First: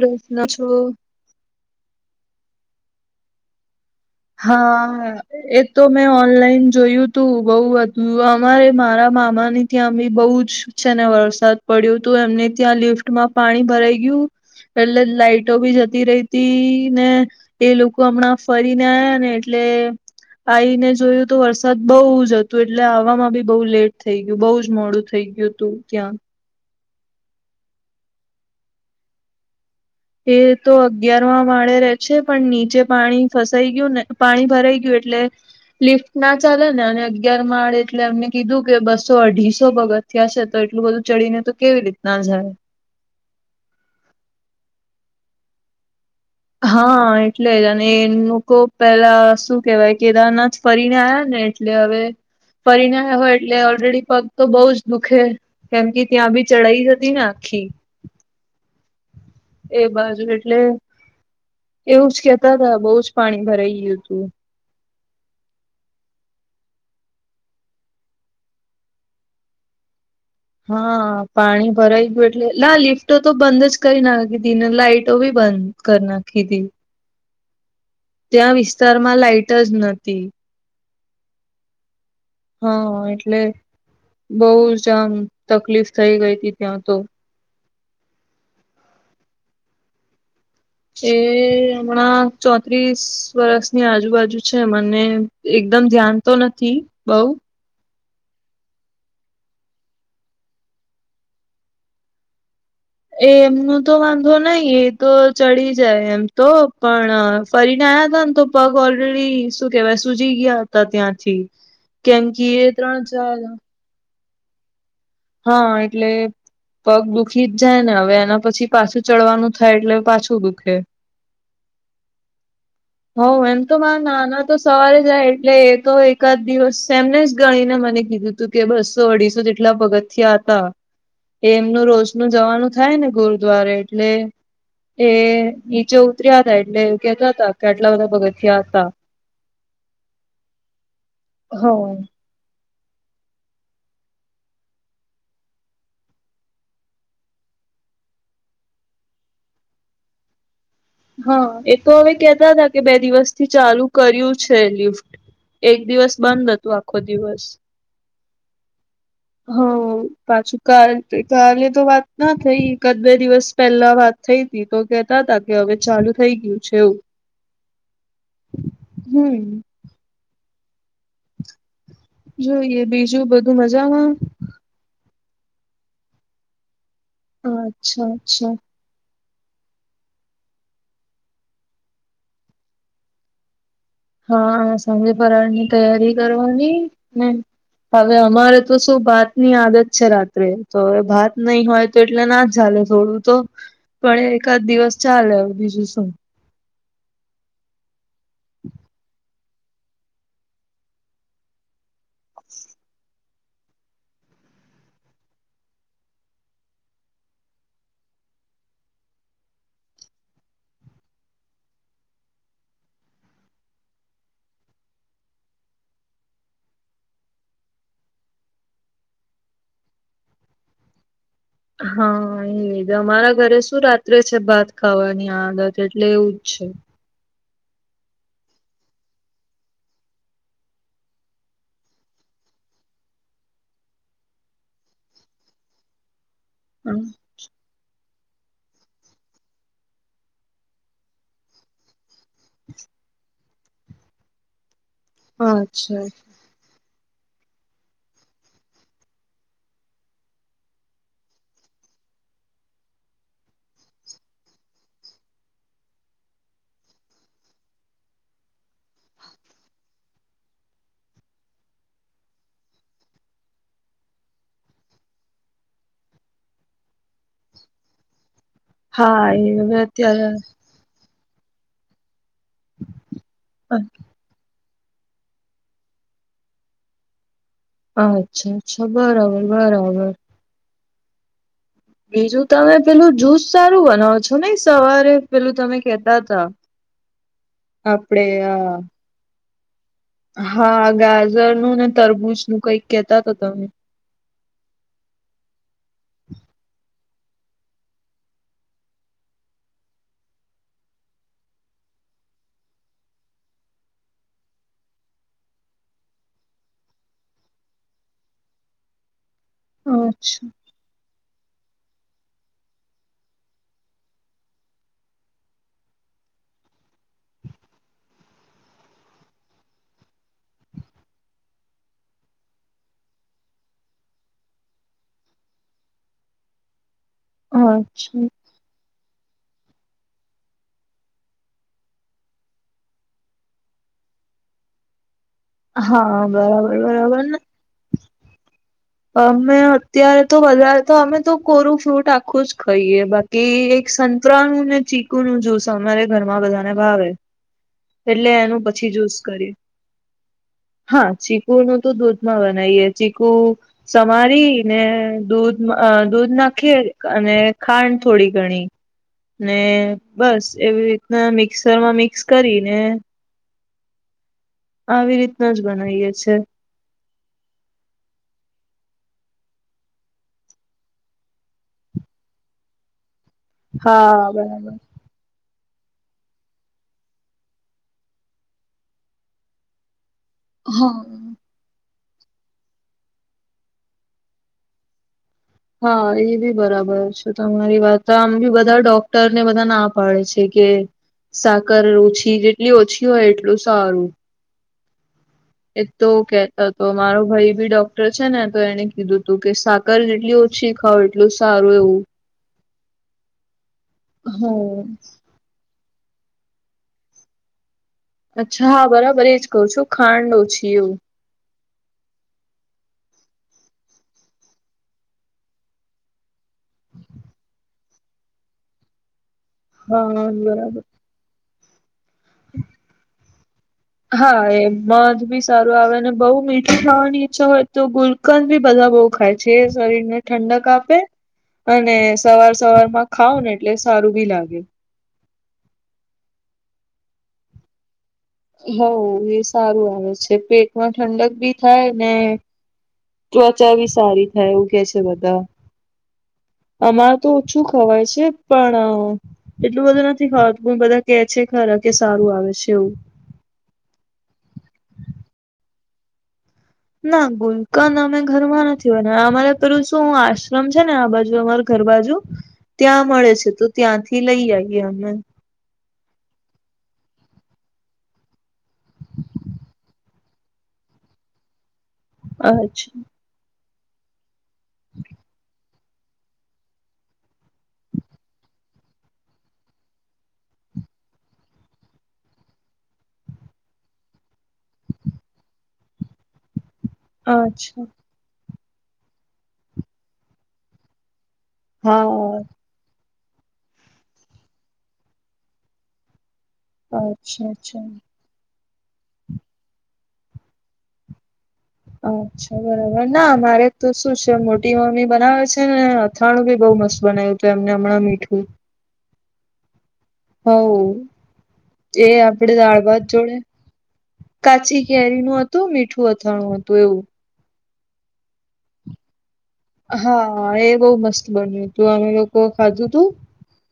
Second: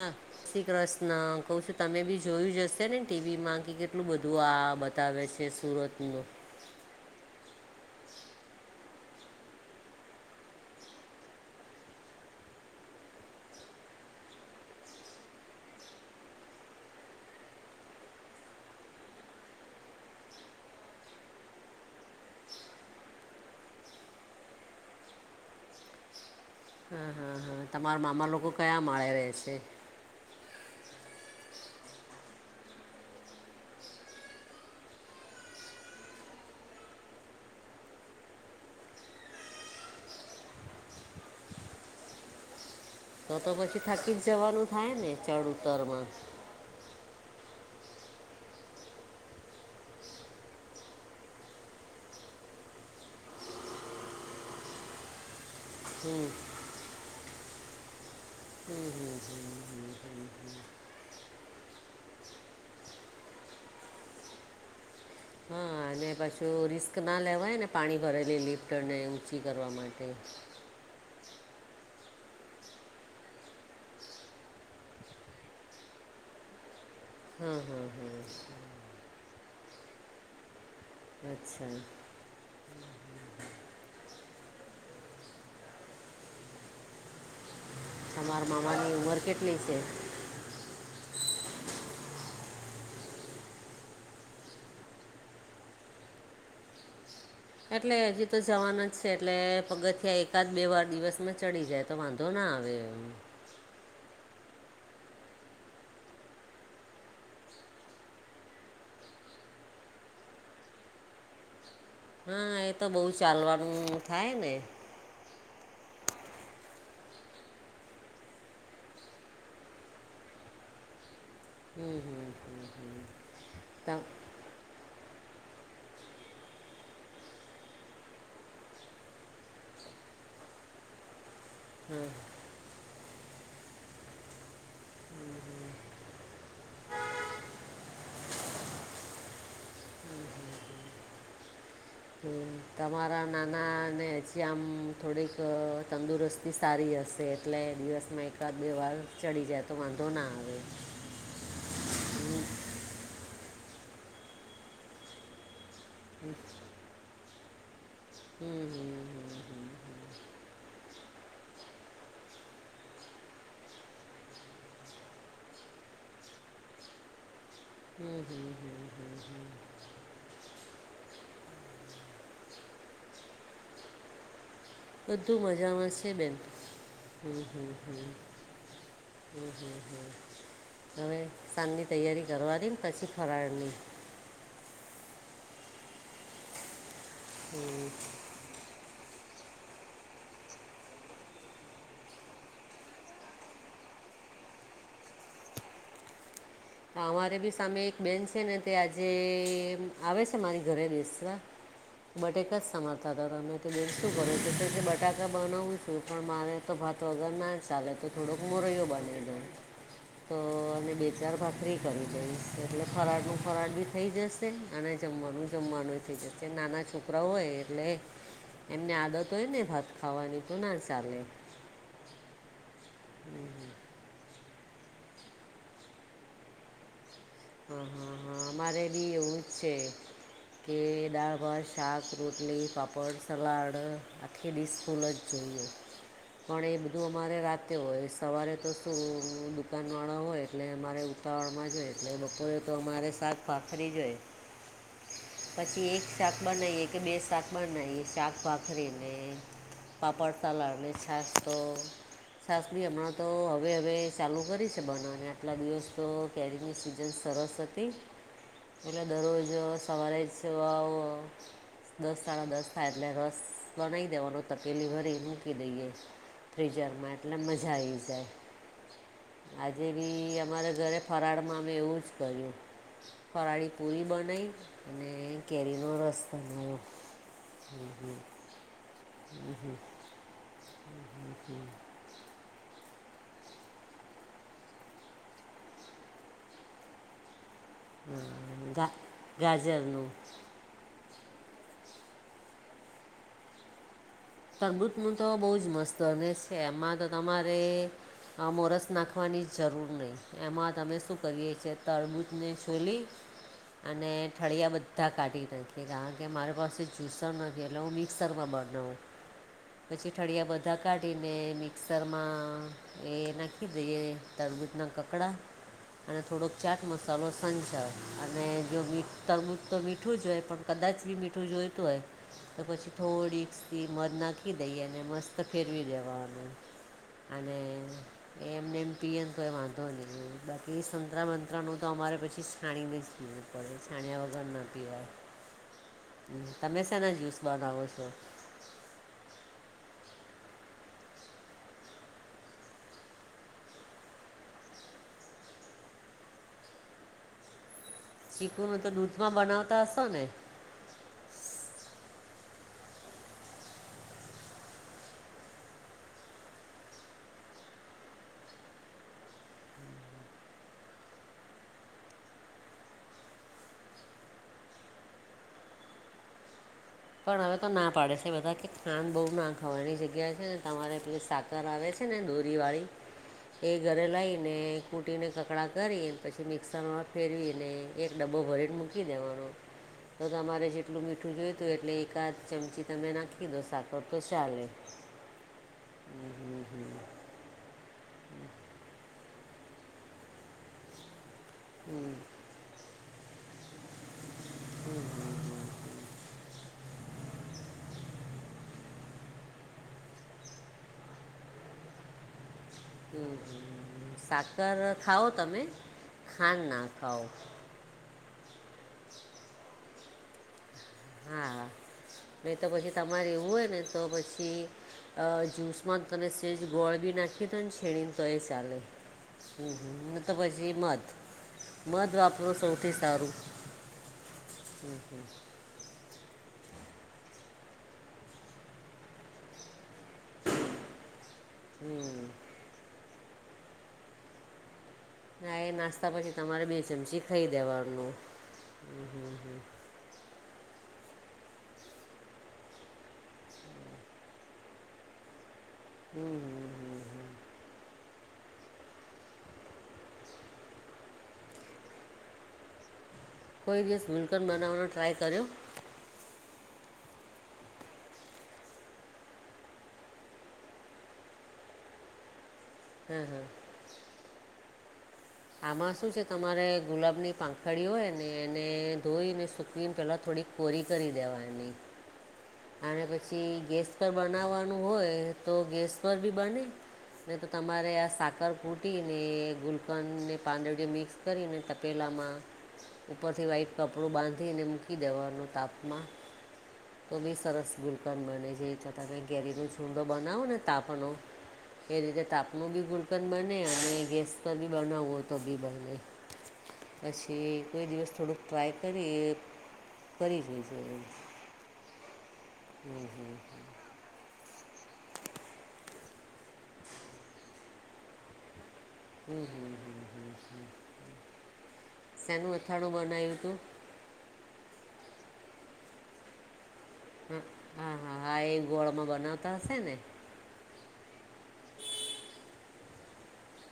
હા પ્રશ્ન જય શ્રી છો કૃષ્ણ કઉ છું તમે બી જોયું જશે નેને ટીવી માં હા એ તો મે સુરતનું ઓનલાઈન જોયું તું તું બઉુ હતું અમારે મારા મામાની ત્યા બહુ જ છે ને વરસાદ [unintelligible] પડ્યું તું એમને ત્યાં લિફ્ટમાં પાણી ભરાઈ ગયું એટલે લાાઈટો ભી જતી રહી હતી ને એ લોકો હમણાં ફરી ને આવ્યા ને એટલે [unintelligible] આવીને જોયું તો વરસાદ બહુ જ હતો એટલે આવામાં બી બહુ લેટ થઈ ગયું બહુ જ મોડું થઈ ગયું. તું ત્યાં હા હા હા તમારા મામા લોકો કયા માળે રહે છે? એ તો અગિયાર માં માળે રહે છે પણ નીચે પાણી ફસાઈ ગયું ને પાણી ભરાઈ ગયું એટલે લિફ્ટ ના ચાલે ને અને અગિયાર માળ એટલે એમને કીધું કે બસો અઢીસો પગથિયા ત્યાં હશે તો એટલું બધું ચડીને તો કેવી રીત ના જાય તો તો પછી થાકી જ જવાનું થાય ને ચડ ઉતર માં હા એટલે જ અને એમ લોકો પેલા શું કહેવાય કેદારનાથ ફરીને આયા ને એટલે હવે ફરીને આવયા હોય એટલે ઓલરેડી પગ તો બહુ જ દુખે કેમ કે હમ ત્યાં બી ચઢાઈ હતી ને આખી એ બાજુ એટલે એવું જ કેતા હતા બહુ જ પાણી ભરાઈ ગયું હતું હા અને પાછું રિસ્ક ના લેવાય ને પાણી ભરેલી લિફ્ટરને ઊંચી કરવા માટે. હા પાણી ભરાઈ ગયું એટલે ના લિફ્ટો તો બંધ જ કરી નાખી તી ને લાાઈટો બી બંધ કર નાખીતી. હમ હા. હા ત્યાં વિસ્તારમાં લાઈટ જ નથી. અચ્છા. હા એટલે બહુ આમ તકલીફ થઈ ગઈ હતી ત્યાં તો. તમારા મામાની ઉંમર કેટલી છે? એ હમણાં ચોત્રીસ વર્ષની આજુબાજુ છે. મને એકદમ ધ્યાન તો નથી બહુ એટલે હજી તો જવાનું જ છે એટલે પગથિયા એકાદ બે વાર દિવસમાં ચડી જાય. તો વાંધો ના આવે. એ એમનું તો વાંધો નહી એ તો ચડી જાય એમ તો પણ ફરીને આયા હતા ને તો પગ ઓલરેડી શું કકેવાય ને સુજી જઈ ગયા હતા ત્યાંથી. કેમ કે હા એ તો બહુ ત્રણ ચાર ચાલવાનું થાય ને. હા એટલે પગ દુઃખી જ જાય ને હવે એના પછી પાછું ચડવાનું થાય એટલે પાછું દુખે. હમ હમ હો એમ તો મારા તમ- નાના તો સવારે જાય એટલે એ તો એકાદ દિવસ એમને જ ગણીને મને કીધું કે બસો અઢીસો જેટલા પગથિયા હતા. એ એમનું રોજનું જવાનું થાય ને ગુરુદ્વારે એટલે એ નીચે ઉતર્યા હતા એટલે કેતા હતા કે આટલા બધા પગથિયા હતા. હા. હમ. તમારા નાનાને હજી આમ થોડીક તંદુરસ્તી સારી હશે એટલે દિવસમાં એકાદ બે વાર ચડી જાય તો વાંધો ના આવે. હા એ તો હવે કેતા હતા કે બે દિવસથી ચાલુ કર્યું છે લિફ્ટ. એક દિવસ બંધ હતું આખો દિવસ. હમ હમ હમ. હા પાછું કાલ કાલે તો વાત ના થઈ એકાદ બે દિવસ પેલા વાત થઈ તી તો કેતા તા કે હવે ચાલુ થઈ ગયું છે એવું. હમ હમ હમ. હમ. જોઈએ, બીજું બધું મજામાં? બધું મજામાં છે બેન. હમ હમ. અચ્છા હમ અચ્છા હમ હમ હવે સાંજની તૈયારી કરવાની ને પછી ફરાળની. હા સાંજે ફરાળ ની તૈયારી કરવાની ને હવે અમારે તો શું ભાત ની આદત છે રાત્રે, તો હવે ભાત નહી હોય તો એટલે ના જ ચાલે થોડું તો પણ એ એકાદ દિવસ ચાલે હવે બીજું શું. અમારે બી સામે એક બેન છે ને તે આજે આવે છે મારી ઘરે બેસવા બટેકા જ સમારતા હતા તમે જે શું કરો છ કે કે બટાકા બનાવું છું પણ મારે તો ભાત વગર ના ચાલે તો થોડોક મોરયો બને દઉ. તો અને બે ચાર ભાત ફ્રી કરી દઈશ એટલે ફરાળનું ફરાળ બી થઈ જશે અને જમવાનું જમવાનું થઈ જશે. જે નાના છોકરા હોય એટલે એમને આદત હોય ને ભાત ખાવાની તો ના ચાલે. હા એ અમારા ઘરે શું રાત્રે છે ભાત ખાવાની આદત એટલે એવું જ છે. હા હા હા અમારે બી એવું જ છે કે દાળ, ભાત, શાક, રોટલી, પાાપડ, સલાડ કે ડિસ ફુલ જ જોઈએ. [unintelligible] પણ એ હમ બધું અમારે રાત તે હોય. સવારે તો શું દુકાનવાળા હોય એટલે મારે ઉતાવળમાં જ હોય. બપરે તો અમારે સાક પાથરી જોય, પછી એક અચ્છા શાક બનાઈએ કે બે શાક બનાઈએ શાક-ભાખરીને પાપડ, સલાડ ને છાસ તો છાસ બી હમણા તો હવે હવે ચાલુ કરી છે બનાવાને આટલા દિવસ તો કેરીની છિઝન સરસ હતી એલે દરરોજ સવારે સીવા અ દસ સાડા દસ થાય એટલે રસ બનાવી દેવાનો તકેલી ભરી મૂકી દઈએ. ફ્રિજરમાં એટલે મજા આવી જાય. હા એ હવે આજે અત્યારે બી અમારે ઘરે ફરાળમાં મેં એવુઝ કર્યું, ફરાળી અ પૂરી બનાવી ને કેરીનો રસ બનાયો. અચ્છા-અચ્છા, બરાબર-બરાબર. [unintelligible] બીજુ તમે પેલુ જૂસ સારુ બનાવો છો ને, સવારે પેલુ તમે કેતા તા. આપડે અમ, આ ગા ગાજરનું. હા ગાજરનુ ને તરબૂજ નું કઈક કેતા તા તમે. તરબુચનું તો બઊ જ મસ્ત ને સે. એમા તો તમારે આમોરસ નાખવાની જરૂર નઈ એમાં તમે સુ કરીએ છે, તળબૂજને છોલી અને ઠળિયા બધા કાઢી નાખે, કાયણ કે મારી પાસે જ્યુસર નથી એલે હું ક્સરમા બનાવ પછી, ઠળિયા અચ્છા બ ધા કાઢીને મિક્સરમા એ નાખી દઈએ, તરબૂજના કકડા. અને થોડોક ચાટ મસાલો, સંજાવ અને જો મીઠ તરબુજ તો મીઠું જ હોય પણ કદાચ બી મીઠું જોઈતું હોય, તો પછી થોડીક મધ નાખી દઈએ અને મસ્ત ફેરવી દેવાનુ અને અચ્છા એમને એમ પીએન તોય વાંધો નઈ બાકી એ સંતરા મંત્રાનુ તો અમારે પછી છાણીને જ પીએ ભરી છાન્યા વગર ના પીવાય. હા, બરાબર-બરાબર ને ગાવ સો અમે અત્યારે તો વધારે તો અમે તો કોરુ ફ્રૂટ આખું જ ખઈએ બા કે એક સંતરા નું ને ચીકુ નું જ્યુસ અમારે ઘરમા બધાને ભાવે. એટલે એનું ચીકુનું તો પછી જ્યુસ દૂધમાં કરીએ. બનાવતા હશો ને હા, ચીકુ નું તો દૂધમાં બનાઈએ. ચીકુ સમારી ને દૂધ અ દૂધ નાખી અને ખાંડ થોડી ઘણી. ને બસ એવી રીતના મિક્સરમાં મિક્સ કરીને આવી રીતના જ બનાઈએ છીએ. પણ હવે તો ના પાડે છે બધા કે ખાન બઉ નાખાવાની જગ્યા છે ને તમારે પલી સાક કર આવે છે ને દોરીવાળી [unintelligible] એ ઘરે હા લાઈ ને બરાબર ફૂટીને કકડાં કરીને પછી મિક્સરમા ફેરવીને એક ડબ્બો ભરીને મૂકી દેવાનો. [unintelligible] તો તમારે હા જેટલુ મીઠું જોઈતુ એટલે એકાદ ચમચી તમે નાખી દો સાકર તો ચાલે. હા એ બી બરાબર છે. તમારી વાત તો આમ બી બધા ડોક્ટર ને બધા ના પાડે છે કે સાકર ઓછી જેટલી ઓછી હોય એટલું સારું. હમ્મ. એ તો કેતા હતો મારો ભાઈ બી ડોક્ટર છે ને તો એને કીધું તું કે સા કલ જેટલી ઓછી ખાવ એટલુ સારુ એવુ. હમ્મ, સાકર હમ ખાઓ તમે ખાંડ ના ખાઓ. અચ્છા હા બરાબર, એજ કહુ છું ખાંડ ઓછી એવુ. હા, નઈ તો પછી તમારે એવું હોય ને તો પછી અ જ્યૂસમાં તને સેજ ગોળ બી નાખી દો ને છીણીને તો એ સાલે. અં હા તો પછી બરાબર મધ મધ વાપર હા એ મધ બી સારું આવે અને બહુ મીઠું ખાવાની ઈચ્છા હોય તો ગુલકંદ બી બધા બઉ ખાય છે શરીરને ઠંડક આપે અને હમ હમ. સવાર સવાર માં ખાવ ને એટલે સારું બી લાગે. ના એ નાસ્તા પછી તમારે બે ચમચી ખાઈ દેવાનું. હ એ સારું આવે છે પેટમાં ઠંડક બી થાય ને ત્વચા બી સારી થાય એવું કે છે બધા હમ. હમ અમારે તો હમ. ઓછું ખવાય છે પણ એટલું બધું નથી ખાવાતું પણ બધા કે છે ખરા કે સારું આવે છે એવું. કોઈ દિવસ મુલ્કન બનાવવાનો ટ્રાય કર્યો. ના ગુલકંદ અમે ઘરમાં નથી બનાવ્યો અમારે પેલું શું આશ્રમ છે ને આ બાજુ અમાર ઘર બાજુ ત્યાં હા મળે હા છે તો ત્યાંથી લઈ આવી એ અમે આમાં શું છે તમારે ગુલાબની પાંખડી હોય ને એને ધોઈને સુકીવીને પેલા થોડીક ફોરી કરી દેવાની અચ્છા. અને પછી ગેસ પર બનાવવાનું હોય તો ગેસ પર બી બને નહી તો તમારે આ સાકર કૂટી ને ગુલકંદ ને પાંદરડીયો મિક્સ કરીને તપેલામાં ઉપરથી વ્હાઈટ કપડું બાંધીને મૂકી દેવાનો તાપમાં તો બી સરસ અચ્છા ગુલકન બને છે તો તમે કેરીનો છુંડો બનાવો ને તાપનો એ રીતે હા તાપનું બી ગુલકન બને અને ગેસ પર બી બનાવવો હોય તો બી બને. અચ્છા પછી અચ્છા. કોઈ દિવસ થોડુંક ટ્રાય કરી કરી જોઈશું એમ. અચ્છા બરાબર ના મારે તો શું છે મોટી મમ્મી બનાવે છે ને અથાણું બી બહુ મસ્ત બનાવ્યું હતું એમને હમણાં મીઠું હમ હમ હમ. હવ એ શેનું આપડે અથાણું દાળભાત જોડે બનાવ્યું હતું કાચી કેરીનું હતું મીઠું અથાણું હતું એવું. હા હા હા હા એ ગોળમાં બનાવ હા એ બવ મસ્ત બન્યું તું અમે લોકો ખાધું તું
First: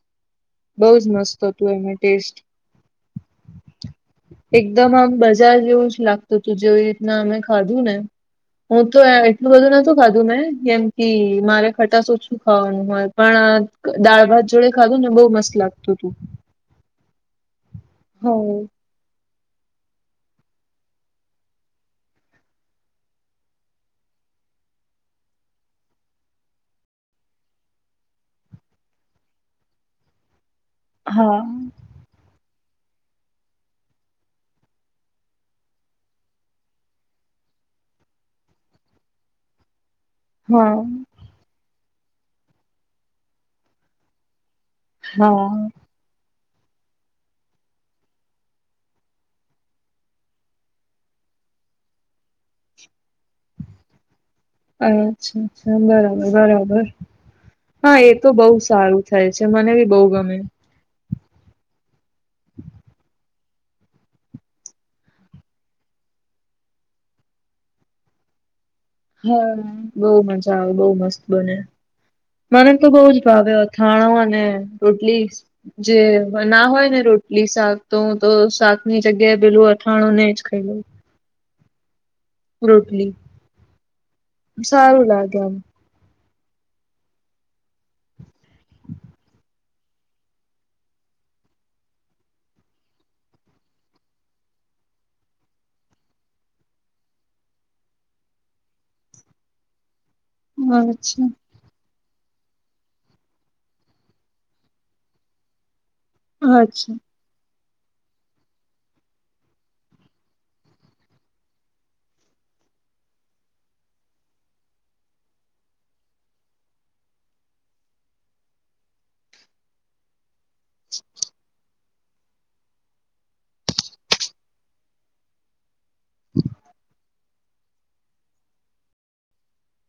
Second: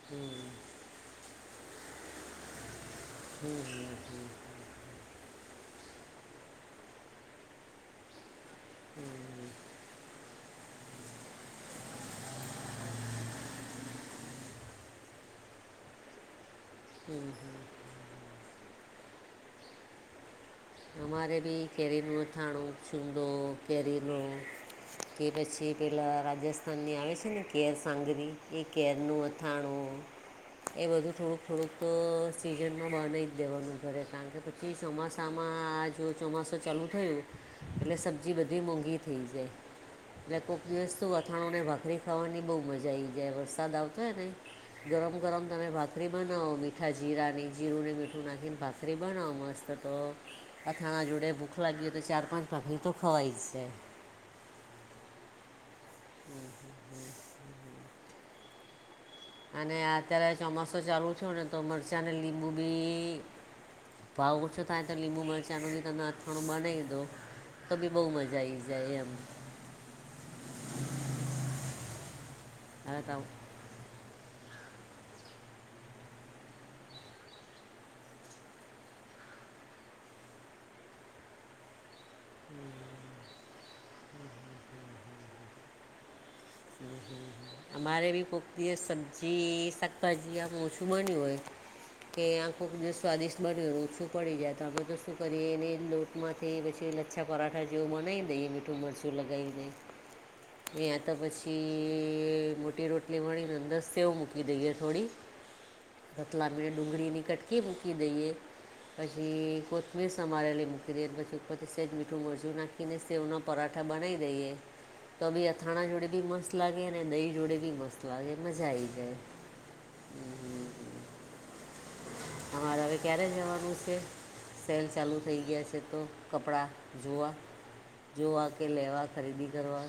હમ. બઉ જ મસ્ત હતું એનો ટેસ્ટ. હમ હમ હમ. એકદમ આમ બજાર જેવું જ લાગતું હતું જેવી રીતના અમે ખાધું ને હું તો એટલું બધું નથી ખાધું ને કેમ કે મારે ખટાસ ઓછું ખાવાનું હોય પણ દાળ ભાત જોડે ખાધું ને બઉ મસ્ત લાગતું તું. હમ હમ. હ. અમારે બી કેરીનું અથાણું છુંદો કેરીનો કે પછી પેલા રાજસ્થાનની આવે છે ને કેર સાંગરી એ કેરનું અથાણું, [inaudible] એ બધું થોડુંક હા થોડુંક સિઝનમાં બનાવી જ દેવાનું ઘરે કારણ કે પછી ચોમાસામાં હા જો ચોમાસું ચાલુ થયું એટલે સબ્જી બધી મોંઘી થઈ જાય. એટલે કોક હા દિવસ તો અથાણુ ને ભાખરી ખાવાની બોવ મજા આવી જાય વરસાદ આવતો હોય ને ગરમ ગરમ તમે હા ભાત ભાખરી બનાવો મીઠા જીરા નહી જીરુંને મીઠું નાખીને ભાખરી બનાવો મસ્ત તો અથાણા જોડે ભૂખ લાગી તો ચાર પાંચ [unintelligible] તો ખવાય છે અચ્છા અ્છા બરાબર બરાબર હા એ તો બહ સારું થાય છે મને બી બહુ ગમે તો ચાલુ છો ને તો મરચા ને લીબુબી ભાવ ઓછું થાય તો લીમંબું મરચા નું બી અથાણુ તને બનાઈ દવ. તો ભી બહુ મજા આ આવી જાય એમ. હા બઉ મજા આવે, બહ મસ્ત બને, મને તો બઉ જ ભાવ્યો હતો. થાણો અને રોટલી જે ના હોય ને રોટલી શાક તો હૂ તો શાક ની જગ્યાએ પેલું અથાણું નને જ ખાઈ લઉં રોટલી સારું લાગ્યામ હમ્મ હમ્મ અમારે બી કોકદિવસ સબ્જી શાકભાજી આ ઓછુંમાની હોય કે આં ખુંબ સ્વાદિષ્ટ બનયું ઓછું પડી જાય તો આપડે તો શું કરીએ એને લોટ માંથી પછી લચ્છા પરાઠા જેવું બનાવી દઈએ મીઠું મરચું લગાવી દઈ. [inaudible] વ તો અચ્છા પછી મોટી રોટલી વળી ને અંદર સેવ મૂકી દઈએ થોડી રતલામીને અચ્છા. ડુંગળીની કટકી મૂકી દઈએ પછી કોથમીર સમારેલી મૂકી દે ને પછી ઉપર થી સેજ મીઠું મરજું નાખી. કીને સેવના પરાઠા બનાવી દઈએ તો બી અથાણા જોડે બી મસ્ત મ લાગે અને દહી જોડે બી મસ્ત લાગે મજા આ આવી જાય [inaudible] અમારે હવે ક્યારે જવાનું છે સેલ ચાલુ થઈ ગયા છે તો કપડાં જોવા જોવા કે લેવા ખરીદી કરવા